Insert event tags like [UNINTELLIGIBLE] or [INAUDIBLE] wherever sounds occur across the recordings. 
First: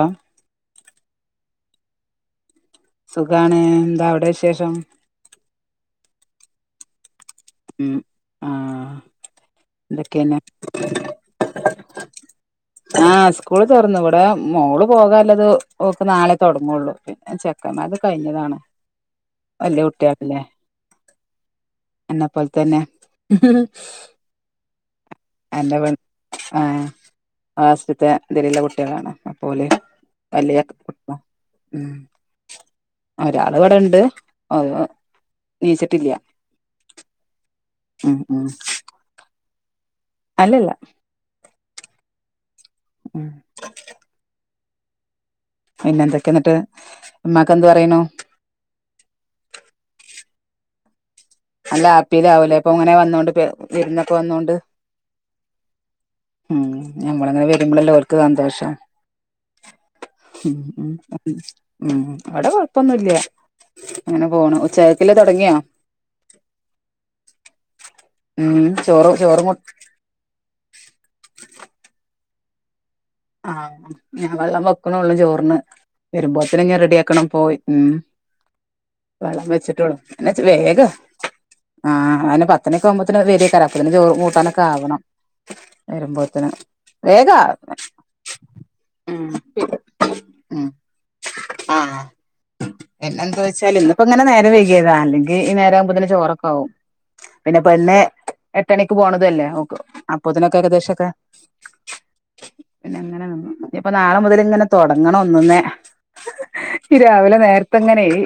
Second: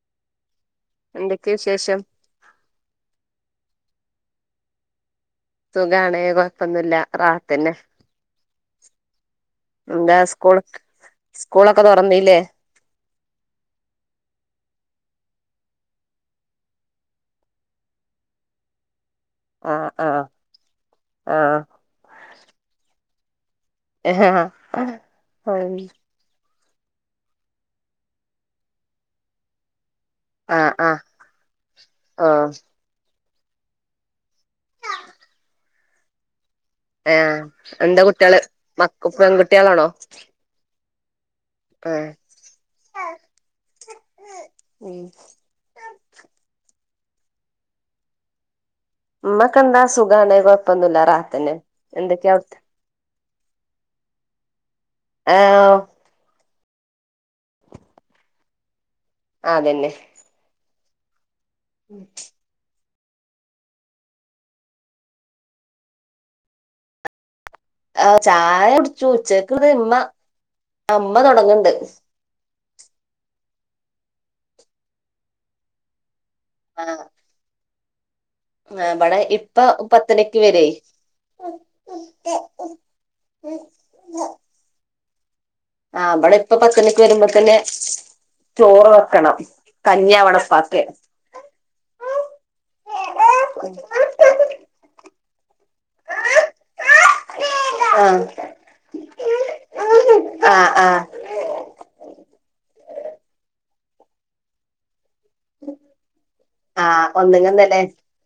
ആഹ് എന്തൊക്കെയാ വിശേഷം? സുഖാണ് എന്താ അവിടെ വിശേഷം? സുഖാണ് കൊഴപ്പൊന്നുല്ലാ റാ ഉം ആഹ് എന്താ എന്തൊക്കെയാ സ്കൂൾ പിന്നെ? സ്കൂളൊക്കെ തുറന്നില്ലേ ആഹ് സ്കൂള് തൊറന്നു ഇവിടെ മോള് പോകാല്ലെത് ഓക്ക് നാളെ തൊടങ്ങുള്ളൂ പി ന്നെ ചെക്കൻമാരെത് കഴിഞ്ഞതാണ് വല്യ ആഹ് കുട്ടി ആയപ്പം ല്ലേ ആഹ് എന്നെ പോലെ തെന്നെ ആഹ് ആഹ് എന്റെ പെൺ ആഹ് ക്ലാസ്സ്ത്തെ ഇതില്ള്ള കുട്ട്യേളാണ് അപ്പ ഓല് [UNINTELLIGIBLE] ആക്ക് ആഹ് കൊടുക്കും ഉം ഓഹ് ഒരാള് ഇവിടെ ഇണ്ട് ഒര് നീച്ചിട്ടില്ലാ ആഹ് എന്താ കുട്ട്യേള് മക് പെൺകുട്ടിയേളാണോ? അല്ല അല്ലാ ആഹ് ഉം ഉം പിന്നെ എന്തൊക്കെയാ ഇന്നിട്ട് ഉമ്മാക്കെന്ത് പറയണു? ഉമ്മെക്കെന്താ സുഖാണ് കൊഴപ്പൊന്നുല്ലാ റാഹത്തെന്നെ നല്ല ഹാപ്പിയിലാവൂല്ലേ ഇപ്പം ഇങ്ങനെ വന്നോണ്ട് പെ വിരുന്നൊക്കെ വന്നോണ്ട്. ആഹ് ഉം ഞമ്മള് ഇങ്ങനെ വെരുമ്പളല്ലേ ഓല്ക്ക് സന്തോഷം അതന്നെ ഉം ഉം ഉം ഇവടെ കൊഴ പ്പൊന്നുല്ലാ അങ്ങനെ പോണു ഉച്ചക്കേക്ക്ള്ളെ തൊടങ്ങിയോ? ആഹ് ഉം ചായ കുടിച്ചു ചോറ് ചോറും കു ഉച്ചേക്ക്ള്ളത് ഉമ്മ ഉമ്മ തൊടങ്ങ്ണ്ട് ആഹ് ആഹ് ഞാ വെള്ളം വെക്കണോള്ളൂ ചോറിന് വെരുമ്പോത്തിന് ഇഞ്ഞ് റെഡി ആഹ് ആക്കണം പോയി ഉം ഇവിടെ വെള്ളം ഇപ്പ വെച്ചിട്ടോള്ളു പത്തരക്ക് [UNINTELLIGIBLE] വരേ വേഗ് ആഹ് അത് പിന്നെ പത്തണിഒക്കെ ആവുമ്പോത്തിന് വെരെയ്കാരം അപ്പോത്തിന് ചോറും കൂട്ടാനൊക്കെ ആവണം ആഹ് ഇബടെ വരുമ്പോത്തിന് ഇപ്പ പത്തണിക്ക് വെരുമ്പ വേഗാ തന്നെ ചോറ് ഉം വെക്കണം കഞ്ഞി ആവണം ഉം ഇപ്പാക്ക് ആഹ് പിന്നെ എന്താ വെച്ചാല് ഇന്ന് ഇപ്പ ഇങ്ങനെ നേരെം വെയ്കിയതാ അല്ലെങ്കി ഈ നേര ആവുമ്പോത്തിന് ചോറൊക്കെ ആവും പിന്നെ പെണ്ണ് എട്ടണിക്ക് പോണതും അല്ലേ ഓക്ക് ആ അപ്പോത്തിനൊക്കെ ആ ആ ഏകദേശം ഒക്കെ പിന്നെ ഇങ്ങനെ നിന്നു ഇഞ്പ്പ നാളെ മുതല് ഇങ്ങനെ തൊടങ്ങണം ഒന്ന്ന്ന് ആ ഈ രാവിലെ നേരത്തെ ഒന്നുങ്ങന്നല്ലേ ഇങ്ങനെയ് ഇ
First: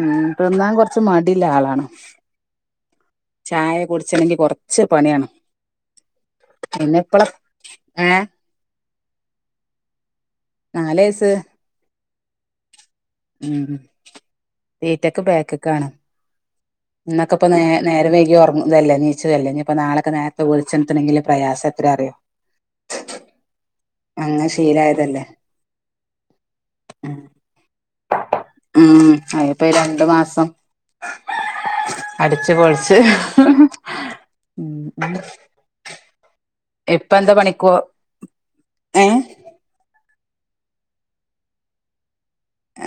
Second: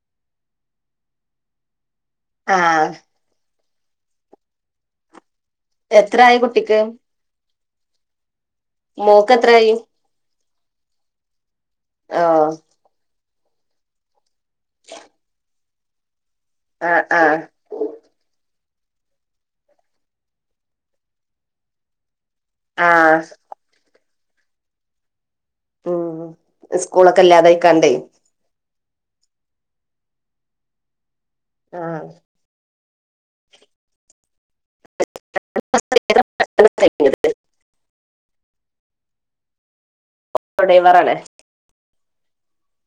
ഉം തിന്നാൻ കൊർച്ച് മടില്ല ആളാണ് അഹ് ആഹ് ചായ കുടിച്ചെണെങ്കി കൊർച്ച് പണിയാണ് എത്രായി കുട്ടിക്ക് പിന്നെ ഇപ്പള ഏഹ് മോക്ക് എത്രായി നാല് വയസ്സ് ആഹ് ഉം തീറ്റക് ബേക്ക്ക്കാണ് ആ ആ ഇന്നൊക്കെപ്പ നേ നേരം വൈകി ഓറങ്ങ്ന്ന്തല്ലേ നീച്ചത് അല്ലെ ഇഞ്പ്പൊ നാളെക്കെ നേരത്തെ വിളിച്ചൊൺത്തണെങ്കില്ള്ള പ്രയാസം എത്രെ അറിയോ ആഹ് അഹ് അങ്ങനെ ശീലായതല്ലേ ഉം ഉം ഇസ്കൂളൊക്കെ ഇല്ലാതയ്ക്കാണ്ടെയ് ഉം അയ്പ്പ ഈ രണ്ട് മാസം ആ അടിച്ച് പൊൾച്ച് ഉം ഇപ്പ ഓട്ടോ എന്താ പണിക്കോ ഏ സ്കൂൾ ഡൈവറല്ലേ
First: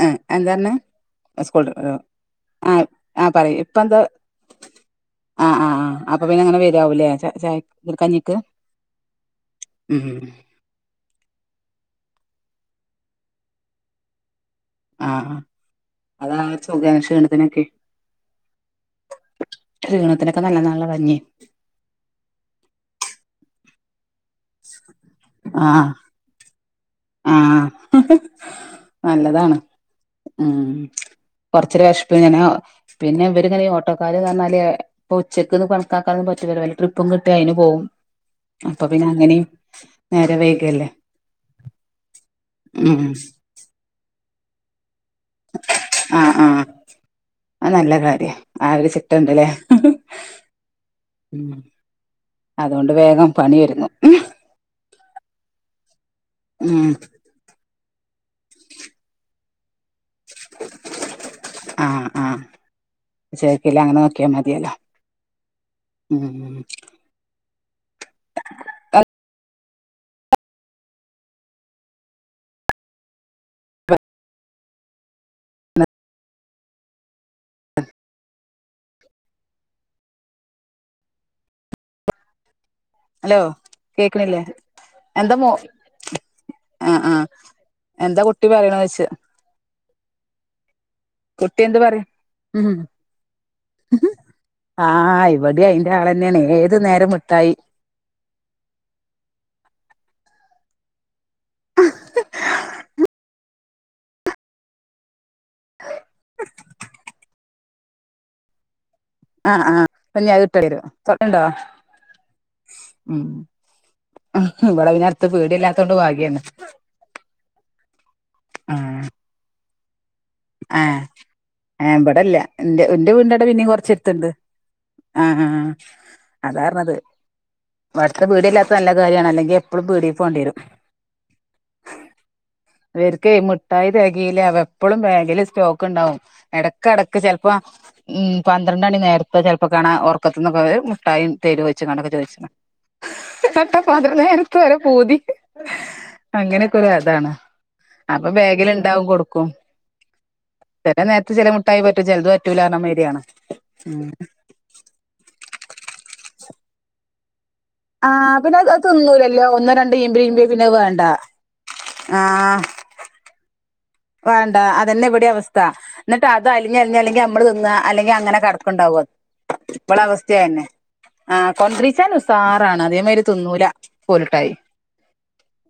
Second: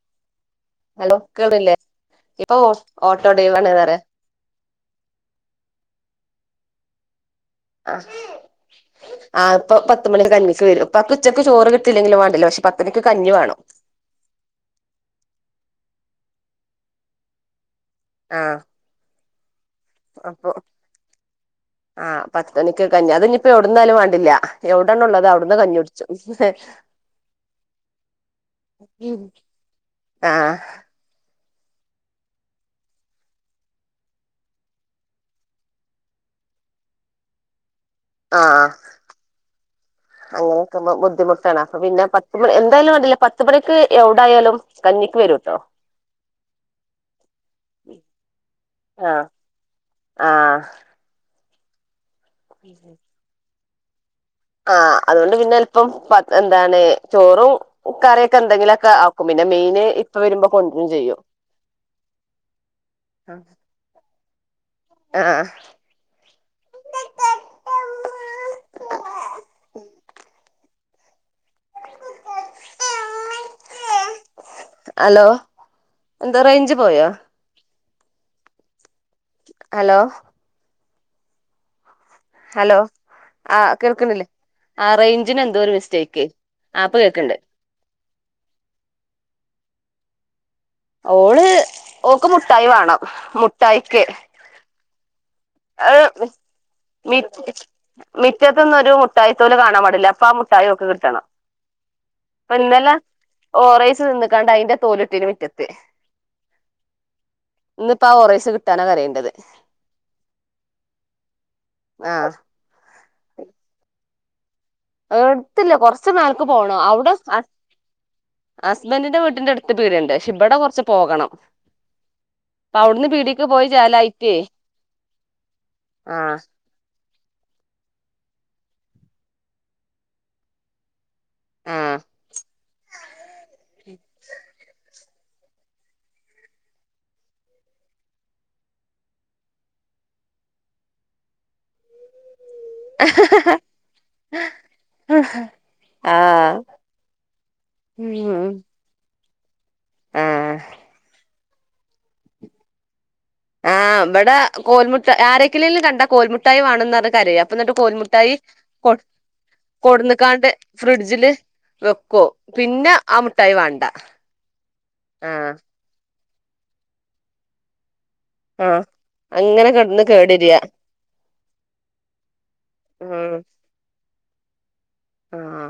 എഹ് എന്താപർഞ്ഞ് ഹലോ സ്കൂളൾ കേൾക്കണില്ലേ ഡ്രൈവറോ ഇപ്പൊ ആഹ് ഓട്ടോ ആഹ് പറയ് ഡ്രൈവറാണ് ഇപ്പ പറയാ എന്താ ആഹ് ആഹ് ആഹ് അപ്പ പിന്നെ അങ്ങനെ വെരാവുംല്ലേ ചാ ചായ ആഹ് കഞ്ഞിക്ക് ആഹ് ഇപ്പ ഉം പത്ത്മണിക്ക് കഞ്ഞി ക്ക്‌ വരും പ്പാക്ക് ഉച്ചക്ക് ചോറ് കിട്ടില്ലെങ്കിലും വാണ്ടില്ല പക്ഷേ പത്തണിക്ക് കഞ്ഞി വേണം ആഹ് ആഹ് അതാണ് ച്ചൊകേനും ഷീണത്തിനൊക്കെ ആഹ് ക്ഷീണത്തിനൊക്കെ അപ്പൊ നല്ലതാണല്ലോ കഞ്ഞി ആഹ് പത്തണിക്ക് കഞ്ഞി അത് ഇഞ്പ്പൊ എവ്ട്ന്നായാലും വാണ്ടില്ല്യാ എവിടാണ്ള്ളത് അവ്ട്ന്ന് കഞ്ഞികുടിച്ചും ഹ് ഹ് ഹ ആഹ് നല്ലതാണ് ഉം ആഹ് ഉം കൊർച്ചൊരു വെഷ്പ്പ്ങ്ങനെ പിന്നെ ഇവര്ങ്ങനെ ഈ ഓട്ടോക്കാര്ന്ന് പർഞ്ഞാല് ഇപ്പൊ ഉച്ചക്ക്ന്ന് കണക്കാക്കാനൊന്നും പറ്റൂലല്ലോ വല്ല ട്രിപ്പും കിട്ട്യാ അയ്ന് പോവും ആഹ് അപ്പ പിന്നെ അങ്ങനിം നേരം വെയ്കല്ലേ താണ് അപ്പ പിന്നെ പത്ത് മണി എന്തായാലും വേണ്ടില്ല പത്തുമണിക്ക് എവ്ടായാലും കഞ്ഞിക്ക് വെരും ആഹ് ആഹ് അഹ് നല്ല കാര്യ ആ ഒര് ആഹ് ചിട്ടണ്ട്ല്ലേ ആഹ് ഉം അതോണ്ട് വേഗം പണി ഒര്ങ്ങും ആഹ് അത്കൊണ്ട് പിന്നെ ചെൽപ്പം പത് എന്താണ് ഉം ചോറും കറിയൊക്കെ എന്തെങ്കിലൊക്കെ ആക്കും പിന്നെ മീന് ഇ പ്പ വെരുമ്പൊ കൊണ്ട്രും ചെയ്യും അഹ് ഇല്ല അങ്ങനെ നോക്കിയാ മതിയേല്ലൊ ആഹ് ഉം ഹലോ എന്താ റേഞ്ച് പോയോ ഹലോ ഹലോ ഹലോ ആഹ് കേൾക്ക്‌ണ്ല്ലേ കേക്കണില്ലേ ആഹ് എന്താ റേഞ്ചിന് മോ എന്തോ ഒരു മിസ്റ്റേക്ക് ആഹ് പ്പകേൾക്ക്‌ണ്ട് എന്താ കുട്ടി പറയണോയ്ച്ചാ ഓള് കുട്ടി എന്ത് പറയ ഓക്ക് മുട്ടായി ഉം വാണം മുട്ടായിക്ക് ആഹ് ഇവിടെ അയിന്റെ ആളന്നെയാണ് ഏത് നേരം മി മിട്ടായി മിറ്റത്തൊന്നും ഒരു മുട്ടായിത്തോല് കാണാൻ പാടില്ല അപ്പൊ ആ മുട്ടായി ഓക്ക്‌ കിട്ടണം ഇപ്പന്നലെ ഓറേയ്സ് തിന്ന്ക്കാണ്ട് അയിന്റെ തോല്ട്ടിന് മിറ്റത്ത് [INAUDIBLE] ഇന്നിപ്പോ ആ ഓറേയ്സ് കിട്ടാന കരേണ്ടത് ആഹ് ആഹ് പ്പം ഞ്ഞ് അത് കിട്ടണ്ടി വരും തുട്ടണ്ടോ ആഹ് ഉം ഇവിടെ പിന്നെ അടുത്ത് എടുത്തില്ല പീടിയല്ലാത്തോണ്ട് കൊറച്ച് ഭാഗ്യാണ് മേലക്ക് പോണം അവിടെ അ ആഹ് ഹസ്ബന്റിന്റെ വീട്ന്റെ അടുത്ത് പീട്യണ്ട് പക്ഷെ ഇബടെ കുറച്ച് പോകണം ഏഹ് ഇബടെല്ല അപ്പൊ ഇന്റെ അവിടുന്ന് ന്റെ പീടിക്ക് വീടിന്റെടെ പിന്നിം പോയി കുറച്ചെടുത്ത്ണ്ട് ചേലായിട്ടേ ആഹ് ആഹ് ആഹ് അതാ ർഞ്ഞത് അടുത് പീട്യ ഇല്ലാത്ത നല്ല കാര്യമാണ് അല്ലെങ്കിൽ എപ്പളും പീടീക്ക്‌ പോണ്ടി വരും ആഹ് ഇവർക്കെ മിഠായി തെകയില്ല അവ എപ്പളും വേ ല് സ്റ്റോക്ക് ഉണ്ടാവും ഇടക് ഇടക്ക് ചെലപ്പോ ഉം പന്ത്രണ്ട് മണി നേരത്തെ ചിലപ്പോ കാണാ ഒർക്കത്തിന്നൊക്കെ മുട്ടായി തരോയ്ച്ച്കാണ്ടൊക്കെ ചോദിച്ചു [UNINTELLIGIBLE] നട്ട പാതിരാ നേരത്ത് വരെ പൂതി ആഹ് അങ്ങനെയൊക്കെ ഒരു അതാണ് അപ്പൊ ഉം ബേഗിൽ ഇണ്ടാവും കൊടുക്കും ആഹ് ചെല നേരത്ത് ചെലെമുട്ടായി പറ്റും ചിലത് പറ്റൂലാർഞ്ഞ മാരിയാണ് ആഹ് ഉം ഇവിടെ കോൽമുട്ട ആരൊക്കെലേലും കണ്ടാ കോൽമുട്ടായി വേണംന്ന് പറഞ്ഞ് കരിം അപ്പ എന്നട്ട് കോൽമുട്ടായി ആഹ് പിന്നെ അത് അത് കൊ തിന്നൂലല്ലോ ഒന്നോ രണ്ടോ ഈമ്പ് ഈമ്പിയ കൊട്ന്ന്ക്കാണ്ട് പിന്നെ അത് വേണ്ട ഫ്രിഡ്ജില് വെക്കും ആഹ് പിന്നെ ആ മുട്ടായി വാണ്ട വേണ്ട അതന്നെ ഇവിടെ അവസ്ഥ എന്നി്ട്ട് അത് അലിഞ്ഞു അലിഞ്ഞല്ലെങ്കിൽ നമ്മള് തിന്ന അല്ലെങ്കിൽ അങ്ങനെ ആഹ് കെടക്കണ്ടാവും അങ്ങനെ ഇബള കിടന്ന് അവസ്ഥി കേടരിയാ അതന്നെ ആ കൊണ്ടീച്ചാൻ ഉസാറാണ് അതേമാതി ഉം തിന്നുല്ല കോലുട്ടായി ആഹ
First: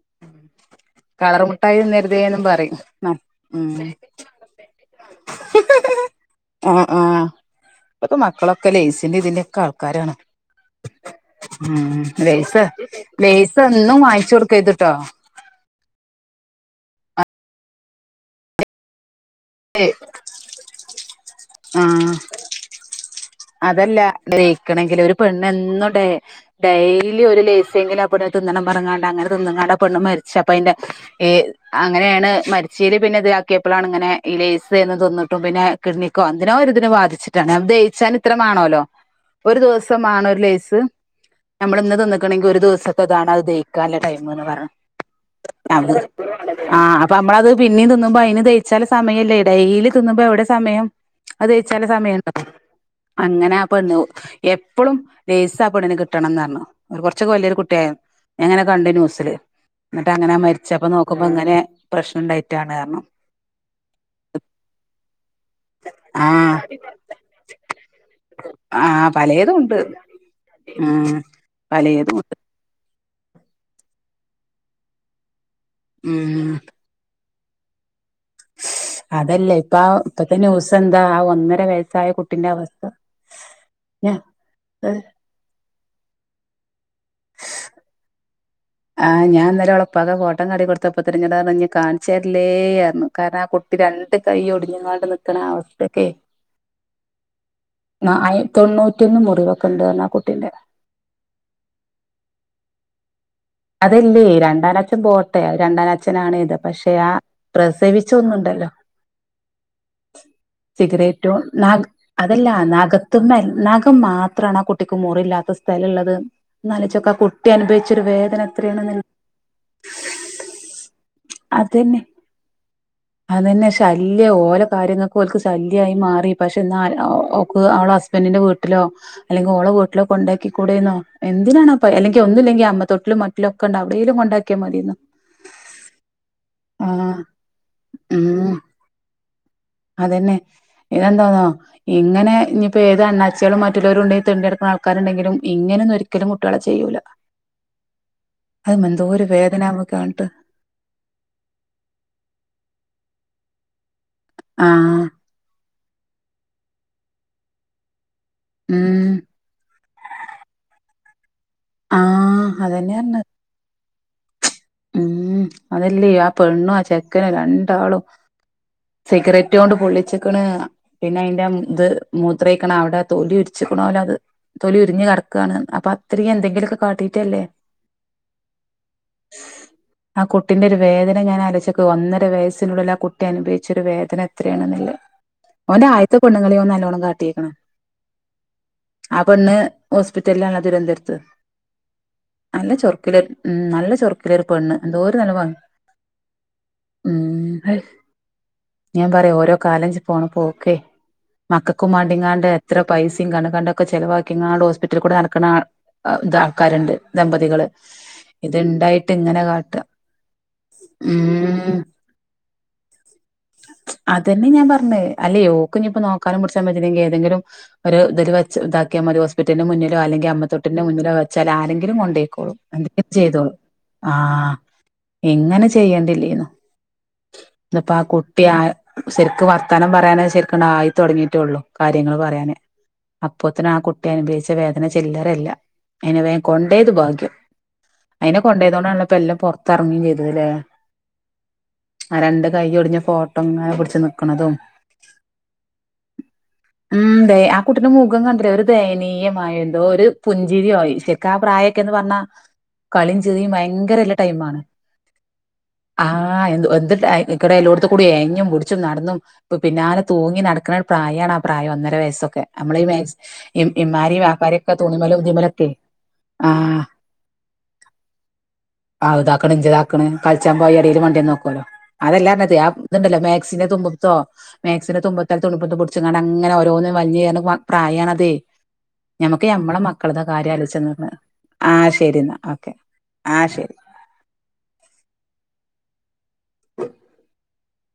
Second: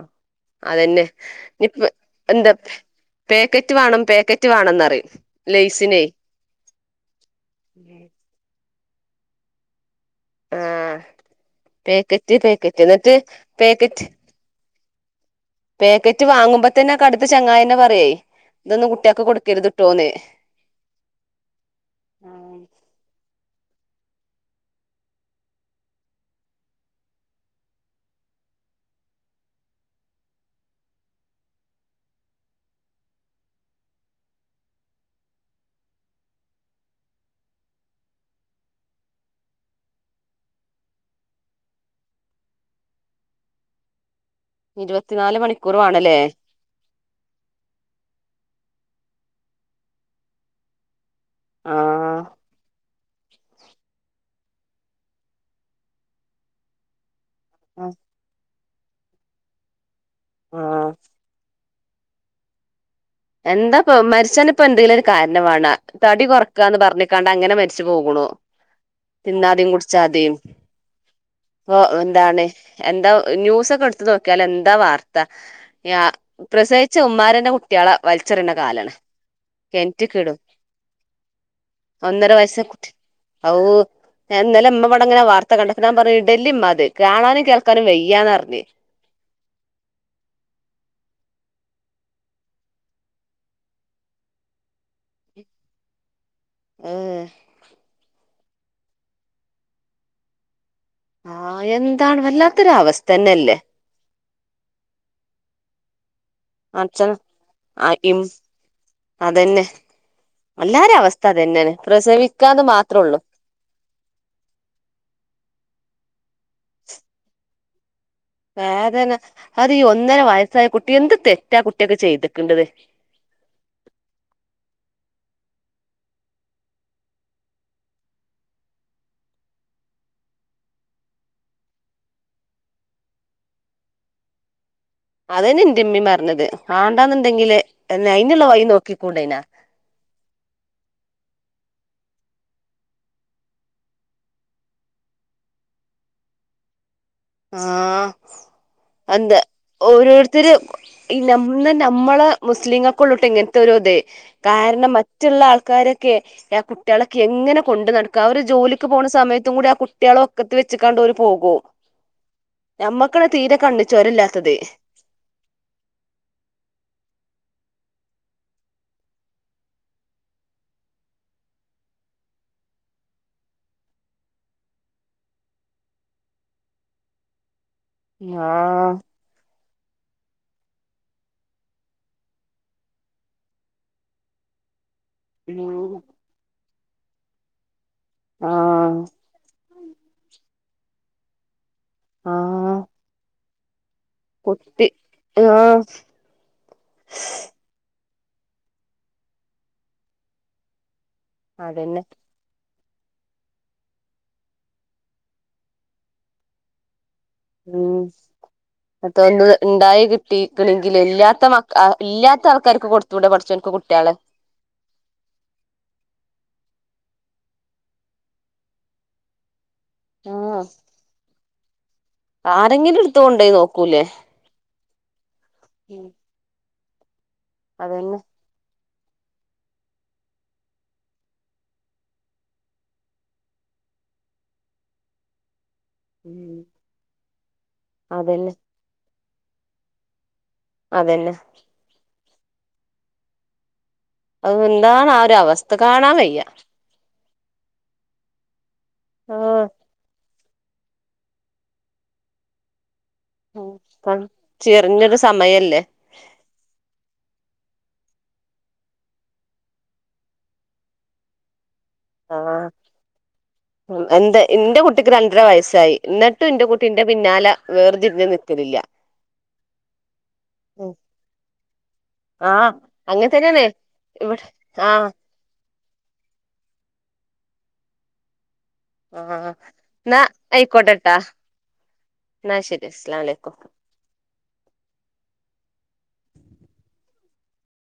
അതെന്നെ കളർ മുട്ടായി പ്പ തിന്നരുതേന്നും എന്താ പറയും ഉം പേക്കറ്റ് വാണം പേക്കറ്റ് വാണംന്നറയും [INAUDIBLE] ആഹ് ആഹ് ഇപ്പത്തമക്കളൊക്കെ ലൈസിന്റെ ഇതിന്റെക്കെ ആൾക്കാരാണ് ആഹ് ഉം ഉം പാക്കറ്റ് ലൈസ് പാക്കറ്റ് എന്നിട്ട് ലൈസെന്നും വാങ്ങിച്ച് കൊടുക്കര്ത്ട്ടോ പേക്കറ്റ് വാങ്ങുമ്പ തന്നെ കടുത്ത ചങ്ങായന്നെ പറയേ ഇതൊന്നും കുട്ടിയാക്ക് കൊടു ഏ ആഹ് അതല്ല വിയിക്കണെങ്കില് ഒര് പെണ്ണെ എന്നും ടെ ഡെയിലി ഒരു ലൈസെങ്കിലും ആ പെണ്ണിന്ന് തിന്നണം പർഞ്ഞ്കാണ്ട് അങ്ങനെ തിന്ന്കാണ്ട് ആ പെണ്ണ് മരിച്ച് അപ്പഅയിന്റെ ഈ അങ്ങനെണ് മരിച്ചലി പിന്നെ ഇത് ആക്കിയപ്പളാണ് ഇങ്ങനെ ഈ ലൈസ് എന്ന് തോന്നിട്ടും പിന്നെ കിഡ്നിക്കോ എന്തിനോ ഒരുതിന് ബാധിച്ചിട്ടാണ് അപ്പൊദഹിച്ച ഇത്രമാണല്ലോ ഒരു ദിവസമാണോരു ലൈസ് ഞമ്മള് ഇന്ന് നിന്ന്ക്ക്ണെങ്കി ഒര് ദിവ്സെത്തെതാണ് അത് ദയ്ക്കാല്ലെ ടൈമ്ന്ന് പറ ഇരുപത്തിനാല് മണിക്കൂർ ഞമ്മള് വേണല്ലേ പ്പെളും [UNINTELLIGIBLE] ആഹ് അപ്പ നമ്മളത് പിന്നീം തിന്നുമ്പം അയ്ന് ദയ്ച്ചാല്ലെ സമയെല്ലേ ഡെയ്ലി തിന്നുമ്പം എവ്ടെ സമെയം അത് ദയ്ച്ചാല്ലെ ആഹ് സമയണ്ടാെ അങ്ങെനെ ആ പെണ്ണു എപ്പളും ലെയ്സാ പെണ്ണ്ന് കിട്ടണംന്നർഞ്ഞു കാെർച്ചൊക്കെ വല്യാെരു കു ട്ട്യാ ഞാങ്ങെനെ കണ്ട് നൂസ്‌ല് ന്നട്ട് അത് അങ്ങെനെ ആഹ് മര്ച്ചപ്പം നോക്കുമ്പങ്ങെനേ പ്രശ്നണ്ടായ്റ്റാണ് അർണു എന്താപ്പം മര്ച്ചാന്പ്പം എന്തേലൊരു കാര്ണം മാണ തടി ആഹ് കാെർക്കാന്ന് പർഞ്ഞ്ക്കാണ്ട് അങ്ങെനെ മര് ച്ച് പോക്ണു ആഹ് പലേതും തിന്നാതിം ഉണ്ട് കുട്ച്ചാതിം ഉം പ്പോ പലേതും ഉണ്ട് എന്താണ് എന്താ ന്യൂസൊക്കെട്ത്ത് നോക്ക്യാല് എന്താ വാർത്ത യാ ഉം പ്രസവി ചുമ്മാരെന്റെ കുട്ട്യാളാ വൽച്ചെറിണെ സ് അതല്ലെ ഇപ്പ ആ ഇപ്പെത്തെ ന്യൂസെന്താ ആ ഒന്നെര വെയ്സ്സായ കുട്ടിന്റെ അവസ്ഥ അവൂ ഞാ ഞാൻ ഇന്നെലെ ഇമ്മവെടെങ്ങെനെ വാർ ത്ത കണ്ട് അപ്പ ഞാം പർഞ്ഞ് ഇടെല്ലിമ്മാത് കാണാനും കേൾക്കാനും വയ്യാന്ന് പർഞ്ഞ് ആഹ് ഞാ ന്നെലെ ഓളെപ്പാക്കാ ഫോട്ടം കാട്ടിക്കൊട്ത്തപ്പോത്ത്ന് ഞ്ഞോടർഞ്ഞ് ഞ്ഞ് കാൺച്ചെര്ല്ലേ അർണു കാര്ണം ആ കു രണ്ട് കയ്യൊട്ഞ്ഞ്ങ്ങാണ്ട് നിക്ക്ണ ആ അവസ്ഥാെക്കേ ഊം ആഹ് അയി തൊണ്ണൂറ്റ്യൊന്ന് മുറിവാെക്കെണ്ട് അർഞ്ഞ് ആ കുട്ടിന്റെ ആഹ് എന്താണ് വല്ലാത്തൊര് അവസ്ഥന്നെല്ലെ അതയ്ന്റെ രണ്ടാനച്ഛം പോട്ടെ അത് രണ്ടാനച്ഛനാണ് കെര്ത പക്ഷെ ആ പടച്ചോനെ പ്രസവിച്ചാെന്ന്ണ്ടല്ലാെ അതന്നെ എല്ലാരെ അവസ്ഥ സിഗെരേറ്റും അതന്നെയാണ് നഖ് അതല്ല പ്രസവിക്കാന്ന് മാത്രേള്ളൂ നഖത്ത്‌മ്മേ നഖ് മാത്രാണാ ആ കുട്ടിക്ക് മുറില്ലാത്ത സ്ഥലള്ളെത് ന്നാലൊയ്ച്ചാേക്കാ ആ കുട്ടി അനുഭവിച്ചാെരു വേദന എത്രയാണെന്ന് വേദന അത് ഈ ഒന്നെര വയസ്സായ കുട്ടി എന്ത് തെറ്റാ കുട്ട്യൊക്കെ ചെയ്ത്ക്ക്ണ്ടെത് അതെന്നെ ശല്യം ഓലെ കാര്യങ്ങക്ക് ഓൽക്ക് ശല്യായി മാറി പക്ഷെ ന്നാൽ ഓക്ക് ഓളസ് ബെന്റിന്റെ വീട്ട്ലോ അല്ലെങ്കി ഓളെ വീട്ട്ല് കൊണ്ടേക്കി കൂടേന്നോ എന്തിനാണാ പ എല്ലെങ്കി ഒന്നുല്ലെങ്കി അമ്മ തൊട്ട്ലും മ ലൊക്കെണ്ട് അവ്ടേലും കൊണ്ടാക്ക്യ മത്യേര്ന്നു അതെന്നെ ഇന്റിമ്മിം പർഞ്ഞെത് മാണ്ടാന്ന്ണ്ടെങ്കില് എൻ അയ്ന്ള്ളെ വഴി നോക്കിക്കൂടേനാ അതെന്നെ ഇതെന്താേന്നോ ഇങ്ങെനെ ഞ്ഞ്പ്പേത് അണ്ണാച്ച്യേളും മറ്റുല്ലോരുണ്ടെ തെണ്ടി നടക്ക്ണ ആൾക്കാര്ണ്ടെങ്കിലും ഇങ്ങെനെന്നാെര് ക്കെലും കുട്ട്യോളെ ചെയ്യൂല ആഹ് അത് എന്തോ ഒരു അന്താ വേദന നമുക്ക് കാണിട്ട് ഓരോര്ത്തെ‌ര് ഈ നം ന്ന നമ്മളെ മുസ്‌ലീങ്ങക്കൊള്ളുട്ട ഇങ്ങൻത്താേരാേതേ കാര്ണം മ ആഹ് റ്റ്ള്ള ആൾക്കാരൊക്കെ എഹ് കുട്ട്യാളൊക്കെ എങ്ങെനെ കൊണ്ട് നട്ക്കാ അവെര് ജോലിക്ക് ഉം പോക്ണ സമയ ത്തും കൂടെ ആ കുട്ട്യാളെ ഒക്കത്ത് വെച്ച്ക്കാണ്ട് ഓല് പോകും ആഹ് അതന്നെ ഞമ്മക്കാണ് തീരെ കണ്ണ് ചോരല്ലാത്തത് ഊം അതെല്ലെ ആ പെണ്ണും ആ ചെക്കനും രണ്ടാളും സിഗ്റെറ്റോണ്ട് പൊള്ളിച്ച്ക്ക്ണ് പിന്നെ അയ്ന്റെ ഇത് മൂത്രയ്ക്ക്ണ അവ്ടെ തൊലി ഉര്ച്ച്ക്ക്ണാേലാെ അത് തൊലി ഉര്ഞ്ഞ് കട്ക്കാണ്ന്ന് അപ്പം അത്രീം എന്തെങ്കിലാെക്കെ കാട്ടീട്ടെല്ലെ ആഹ് ആ കുട്ടിന്റെര് വേദന ഞാൻ അലയ്ച്ചക്ക് ഒന്നര വയസ്സിനുള്ളില് ആ കുട്ടി അനുഭവിച്ചൊരു വേദന എത്രേണ്ന്ന്ല്ല. ഓന്റെ ഉം ആയത്തെ പെണ്ണുങ്ങളീം ഓൻ നല്ലോണം കാട്ടീക്ക്ണ്. ആഹ് ആ പെണ്ണ് ഹോസ്പിറ്റൽലാണ് തിരുവന്തര്ത്ത്. ആഹ്. നല്ല ചൊർക്കിലെ ഉം നല്ല ചൊർ ക്ക്ലൊരു പെണ്ണ് കുട്ടി എന്തോര് നല്ല വ ആഹ് ഉം. ഹയ് ഞാൻ പറയാ ഓരോ കാലഞ്ച് പോവ്ണ പോക്കെ. മക്കക്കും അതന്നെ മാണ്ടിങ്ങ്ണ്ട്. ഇത്ര പൈസിം കണ്ണ് കണ്ടൊക്കെ ചെലവാക്കിങ്ങാട് ഹോസ്പിറ്റൽ കൂടെ നട്ക്ക്ണാണ് അ ഇത് ആൾക്കാര്ണ്ട്. ദമ്പതികള് ഇത്ണ്ടായി ഇതൊന്ന് ഇണ്ടായി കിട്ടിക്ണെങ്കില് ഇല്ലാത്ത ഉം മക് അ ഇല്ലാത്ത ആൾക്കാര്ക്ക് കൊടുത്തൂടെ പട്ച്ചോൻക്ക് കുട്ട്യാളെ. അതന്നെ ഞാൻ പർഞ്ഞെ അല്ലേ ഓക്ഞ്ഞ്പ്പ നോക്കാനും പുട്ച്ചാനും പറ്റുലെങ്കി ഏതെങ്കിലും. ഒരു ഇത് ല് വെച്ച് ഇതാക്ക്യാ മതി ഹോസ് പിറ്റൽന്റെ മുന്നിലോ അല്ലെങ്കി ആഹ് അമ്മത്തൊട്ടിൽന്റെ മുന്നിലോ വെച്ചാല് ആരെങ്കിലും കൊണ്ടേയ്ക്കോളും ആരെങ്കിലും എന്തങ്കി എടുത്ത് കൊണ്ടോയി ചെയ്തോളും. നോക്കൂലേ ആഹ് ഇങ്ങനെ ചെയ്യെണ്ടില്ലേന്നു ഇത്പ്പാ കു അതന്നെ ട്ട്യാ സെര്ക്ക് വർത്തനം പറയാനേ ശരിക്ക്ട് ആയിത്തൊട്ങ്ങിറ്റൊള്ളു കാര്യങ്ങൾ പറയാന്. അപ്പോത്തിന് ആ കുട്ടി അനുഭവിച്ച വേദന ചില്ലറെല്ല. അയിനെ വേ ഉം കൊണ്ടയത് ഭാഗ്യം അയ്നെ വേം കൊണ്ടെയത് ഭാഗ്യം അയ്നെ അതന്നെ കൊണ്ടെയ്തോണ്ടാണല്ലൊപ്പ എല്ലം പൊർത്തർങ്ങിം ചെയ്തത് ലേ. അതന്നെ. ആ രണ്ട് കയ്യൊട്ഞ്ഞ ഫോട്ടൊങ്ങനെ പുട്ച്ച്ന്ന്. അതെന്താണ് ആ ഒരു അവസ്ഥ കാണാൻ വയ്യ. ഉം ദെ ആ കുട്ടിന്റെ മുഖം കണ്ടിലെ ഒരു ദയനീയമായ ആഹ് എന്തോ ഒര്. പുഞ്ചിരിയോയി ശെരിക്ക് ആ പ്രായൊക്കെന്ന് പറഞ്ഞാ കളീം ചിറിം. ഉം പ ചെറിഞ്ഞൊരു സമയല്ലെ. ആഹ് എന്തു എന്തിട് ആയ് അയ്കൂടെ എല്ലോട്ത്തു കൂടി എയഞ്ഞും പുട്ച്ചും നട്ന്നും. അപ്പ പിന്നല തൂങ്ങി നടക്ക്ണരു പ്രായാണാ പ്രായം ഒന്നര വയസ്സ്. ഇതൊക്കെ ആഹ് നമ്മളി വയസ് ഇ ഇമ്മാരി എന്റെ വാപ്പാരി ഒക്കെ ഇന്റെ തുണിമലും ഇതിമലൊക്കെയ് ആഹ്. ന്റെ പിന്നാല വേർതിരിഞ്ഞ് നിക്കലില്ല. ആവ് ഇതാക്ക്ണ് ഇഞ്ച താക്ക്ണ് കൾച്ചാമ്പോയടേല് മണ്ട്യന്ന് നോക്കോലൊ. അതെല്ലാ പറഞ്ഞതെ ആ ആഹ് ഇത്ണ്ടല്ലോ അങ്ങനെ തന്നെയാണ് മാക്സിൻ്റെ തുമ്പുത്തോ ഇവിടെ മാക്സിൻ്റെ ആഹ് തുമ്പ [UNINTELLIGIBLE] ഇപ്പ ഇത് പുട്ച്ച്ങ്ങാണ്ടങ്ങനെ ഓരോന്ന് വൽഞ് [UNINTELLIGIBLE] പ്രായാണതെ. ഞമ്മക്ക് ആഹ് ഞമ്മളെ മക്കള്ത എന്നാ കാര്യാലോയ്ച്ച ആയിക്കോട്ടെട്ടാ [UNINTELLIGIBLE] ആഹ് ശരിന്നാ ഓക്കെ. ആ അസ്സലാമലൈക്കും. ശരി [INAUDIBLE]